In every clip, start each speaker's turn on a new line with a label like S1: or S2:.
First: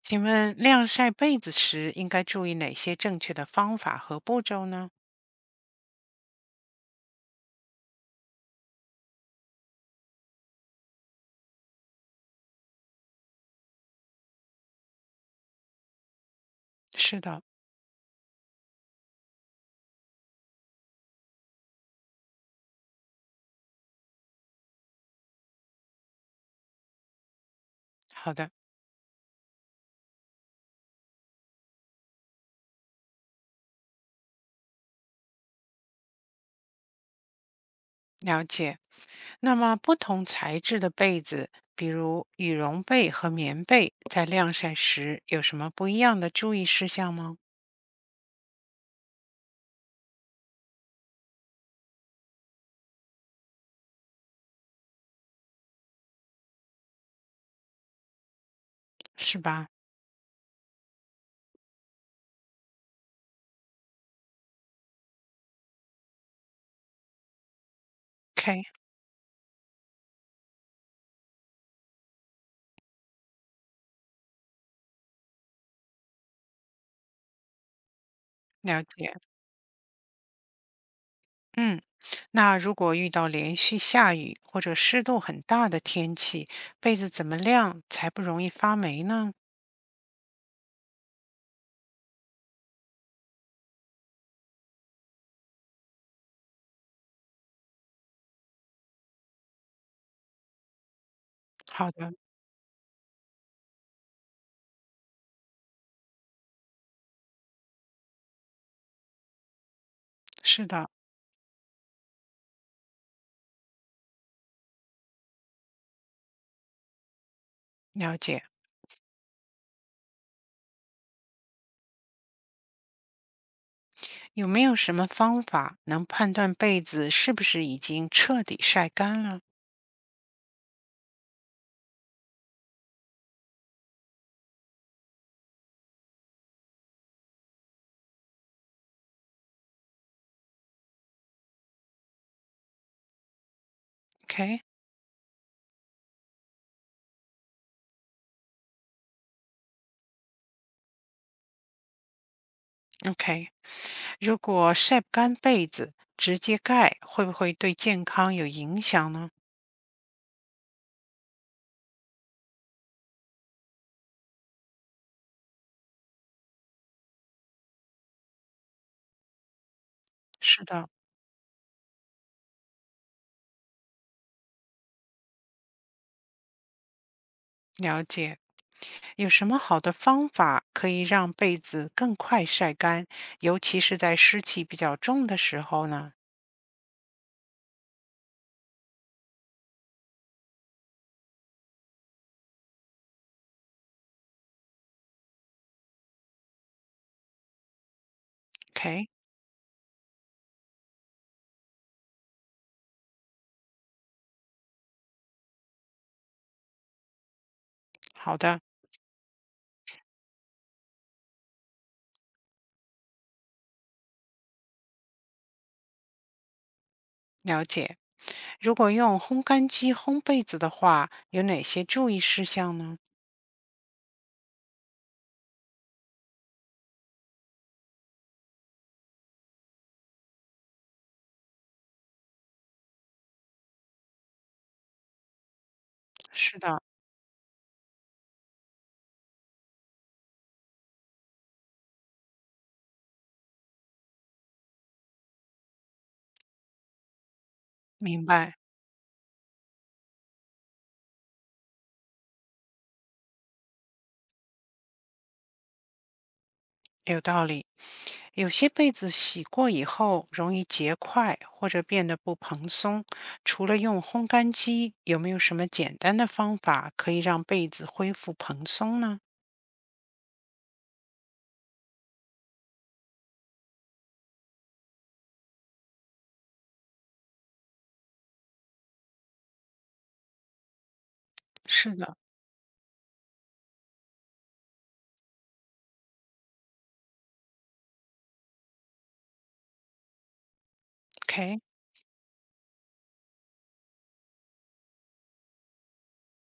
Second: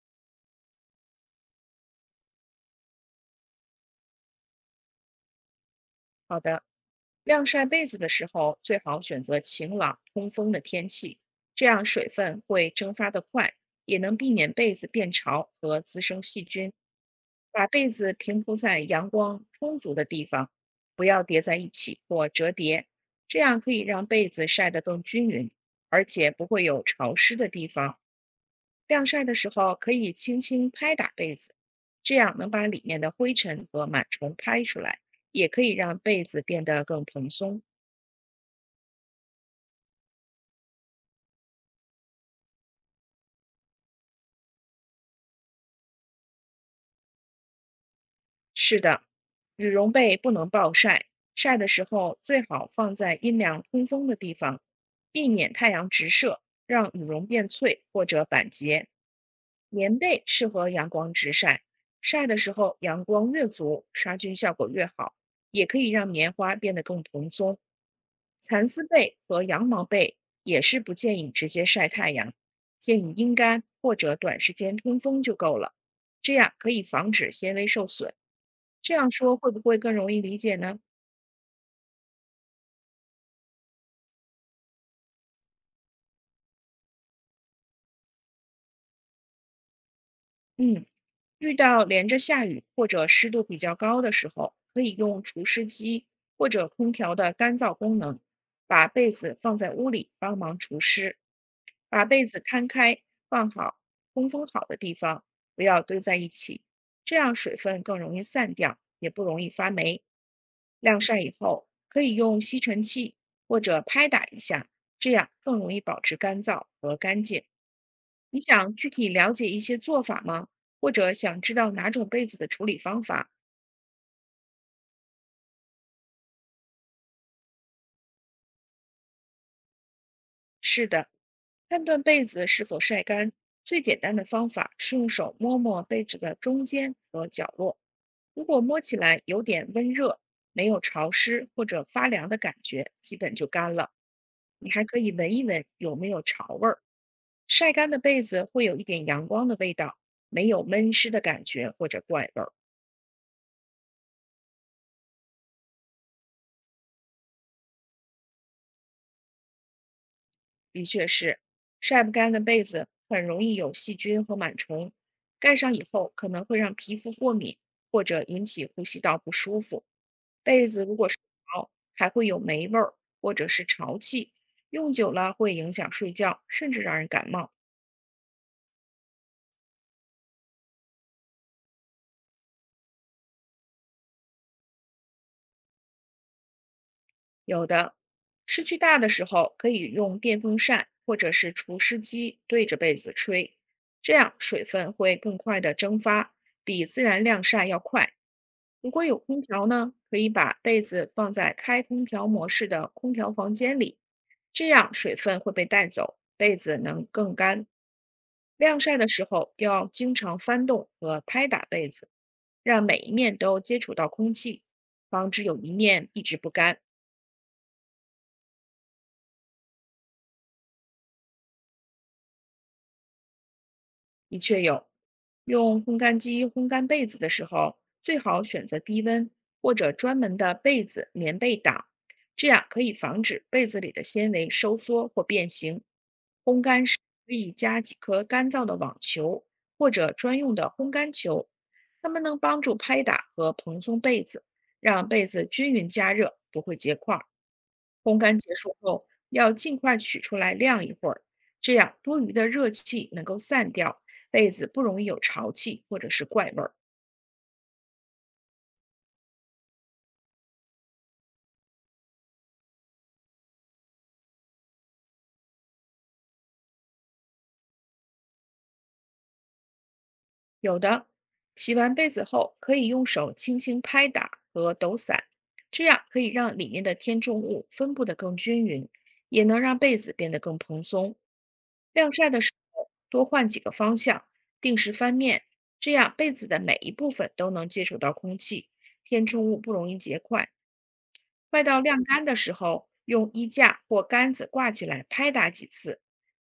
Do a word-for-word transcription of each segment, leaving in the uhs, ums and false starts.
S1: 请问晾晒被子时应该注意哪些正确的方法和步骤呢？
S2: 好的，晾晒被子的时候，最好选择晴朗、通风的天气，这样水分会蒸发得快，也能避免被子变潮和滋生细菌。
S1: 是的，
S2: 把被子平铺在阳光充足的地方，不要叠在一起或折叠，这样可以让被子晒得更均匀，而且不会有潮湿的地方。
S1: 好的，
S2: 晾晒的时候可以轻轻拍打被子，这样能把里面的灰尘和螨虫拍出来。也可以让被子变得更蓬松。
S1: 了解。那么不同材质的被子，比如羽绒被和棉被，在晾晒时有什么不一样的注意事项吗？
S2: 是的，羽绒被不能暴晒，晒的时候最好放在阴凉通风的地方，避免太阳直射，让羽绒变脆或者板结。
S1: 是吧
S2: 棉被适合阳光直晒，晒的时候阳光越足，杀菌效果越好，也可以让棉花变得更蓬松。
S1: ？OK，
S2: 蚕丝被和羊毛被也是不建议直接晒太阳，建议阴干或者短时间通风就够了，这样可以防止纤维受损。
S1: 了
S2: 这样
S1: 解。
S2: 说会不会更容易理解呢？
S1: 嗯，那如果遇到连续下雨或者湿度很大的天气，被子怎么晾才不容易发霉呢？
S2: 嗯，遇到连着下雨或者湿度比较高的时候，可以用除湿机或者空调的干燥功能，把被子放在屋里帮忙除湿，
S1: 好
S2: 把
S1: 的，
S2: 被子摊开放好，通风好的地方，不要堆在一起，这样水分更容易散掉，也不容易发霉。
S1: 是的，
S2: 晾晒以后，可以用吸尘器或者拍打一下，这样更容易保持干燥和干净。
S1: 了
S2: 你
S1: 解。
S2: 想具体了解一些做法吗？或者想知道哪种被子的处理方法？
S1: 有没有什么方法能判断被子是不是已经彻底晒干了
S2: 是的，判断被子是否晒干，最简单的方法是用手摸摸被子的中间和角落。如果摸起来有点温热，没有潮湿或者发凉的感觉，基本就干了。你还可以闻一闻有没有潮味儿。晒干的被子会有一点阳光的味道，没有闷湿的感觉或者怪味儿。
S1: ？OK，OK。如果晒不干被子，直接盖会不会对健康有影响呢？
S2: 的确是，晒不干的被子很容易有细菌和螨虫，盖上以后可能会让皮肤过敏或者引起呼吸道不舒服。
S1: 是
S2: 被子
S1: 的，
S2: 如果是潮，还会有霉味儿或者是潮气，用久了会影响睡觉，甚至让人感冒。
S1: 了解。有什么好的方法可以让被子更快晒干，尤其是在湿气比较重的时候呢
S2: 有的湿气大的时候，可以用电风扇或者是除湿机对着被子吹，这样水分会更快的蒸发，比自然晾晒要快。如果
S1: ？OK，
S2: 有空调呢，可以把被子放在开空调模式的空调房间里，这样水分会被带走，被子能更干。
S1: 好的，
S2: 晾晒的时候要经常翻动和拍打被子，让每一面都接触到空气，防止有一面一直不干。
S1: 了解。如果用烘干机烘被子的话，有哪些注意事项呢？
S2: 的确有，用烘干机烘干被子的时候，最好选择低温或者专门的被子棉被档，这样可以防止被子里的纤维收缩或变形。
S1: 是
S2: 烘
S1: 的，
S2: 干时可以加几颗干燥的网球或者专用的烘干球，它们能帮助拍打和蓬松被子，让被子均匀加热，不会结块儿。烘
S1: 明
S2: 干结
S1: 白，
S2: 束后，要尽快取出来晾一会儿，这样多余的热气能够散掉，被子不容易有潮气或者是怪味儿。
S1: 有道理。有些被子洗过以后容易结块或者变得不蓬松，除了用烘干机，有没有什么简单的方法可以让被子恢复蓬松呢？
S2: 有的，洗完被子后可以用手轻轻拍打和抖散，这样可以让里面的填充物分布的更均匀，也能让被子变得更蓬松。
S1: 是
S2: 晾
S1: 的，
S2: 晒的时候多换几个方向，定时翻面，这样被子的每一部分都能接触到空气，填充物不容易结块。
S1: ？OK，
S2: 快到晾干的时候，用衣架或杆子挂起来拍打几次，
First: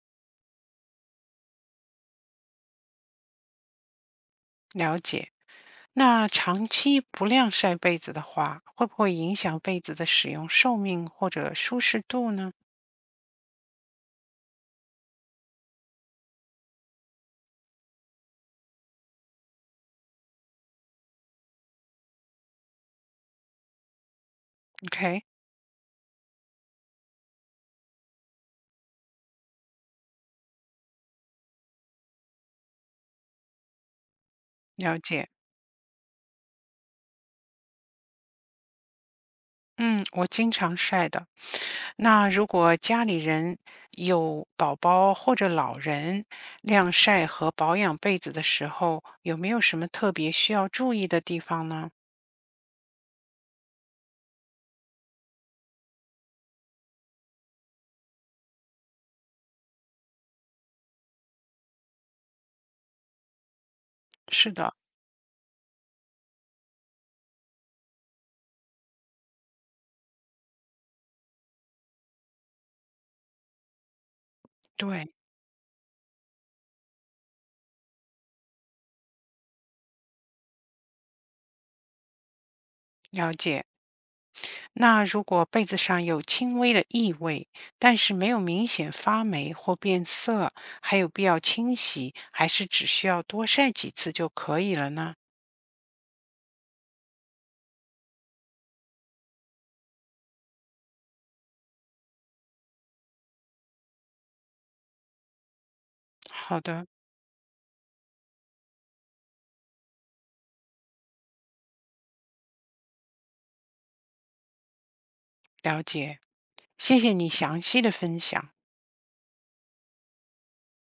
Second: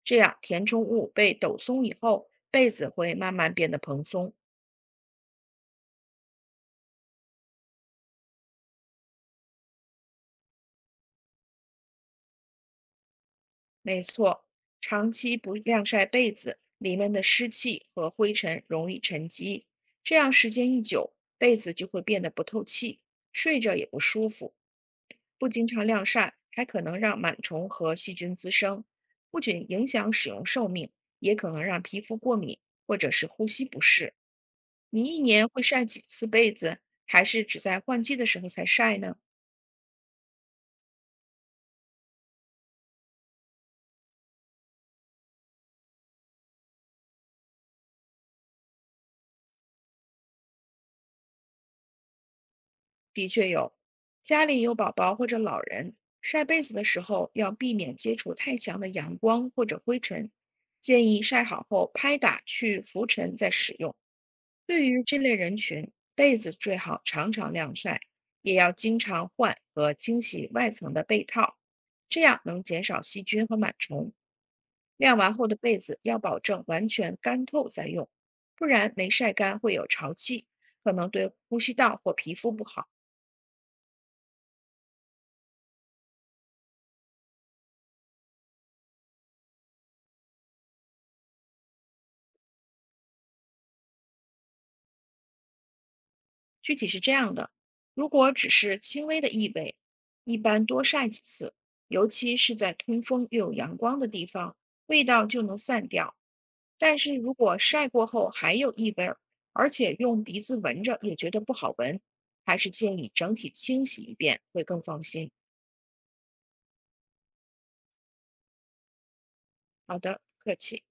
S2: 这样填充物被抖松以后，被子会慢慢变得蓬松。
S1: 了解。那长期不晾晒被子的话，会不会影响被子的使用寿命或者舒适度呢
S2: 没错，长期不晾晒被子，里面的湿气和灰尘容易沉积，这样时间一久，被子就会变得不透气，睡着也不舒服。
S1: ？OK，
S2: 不经常晾晒，还可能让螨虫和细菌滋生，不仅影响使用寿命，也可能让皮肤过敏或者是呼吸不适。
S1: 了
S2: 你一
S1: 解。
S2: 年会晒几次被子，还是只在换季的时候才晒呢？
S1: 嗯，我经常晒的，那如果家里人有宝宝或者老人，晾晒和保养被子的时候，有没有什么特别需要注意的地方呢？
S2: 的确有，家里有宝宝或者老人，晒被子的时候要避免接触太强的阳光或者灰尘，建议晒好后拍打去浮尘再使用。
S1: 是的，
S2: 对于这类人群，被子最好常常晾晒，也要经常换和清洗外层的被套，这样能减少细菌和螨虫。
S1: 对，
S2: 晾完后的被子要保证完全干透再用，不然没晒干会有潮气，可能对呼吸道或皮肤不好。
S1: 了解。那如果被子上有轻微的异味，但是没有明显发霉或变色，还有必要清洗，还是只需要多晒几次就可以了呢？
S2: 具体是这样的，如果只是轻微的异味，一般多晒几次，尤其是在通风又有阳光的地方，味道就能散掉。
S1: 好的，
S2: 但是如果晒过后还有异味儿，而且用鼻子闻着也觉得不好闻，还是建议整体清洗一遍会更放心。
S1: 了解。谢谢你详细的分享。
S2: 好的，不客气。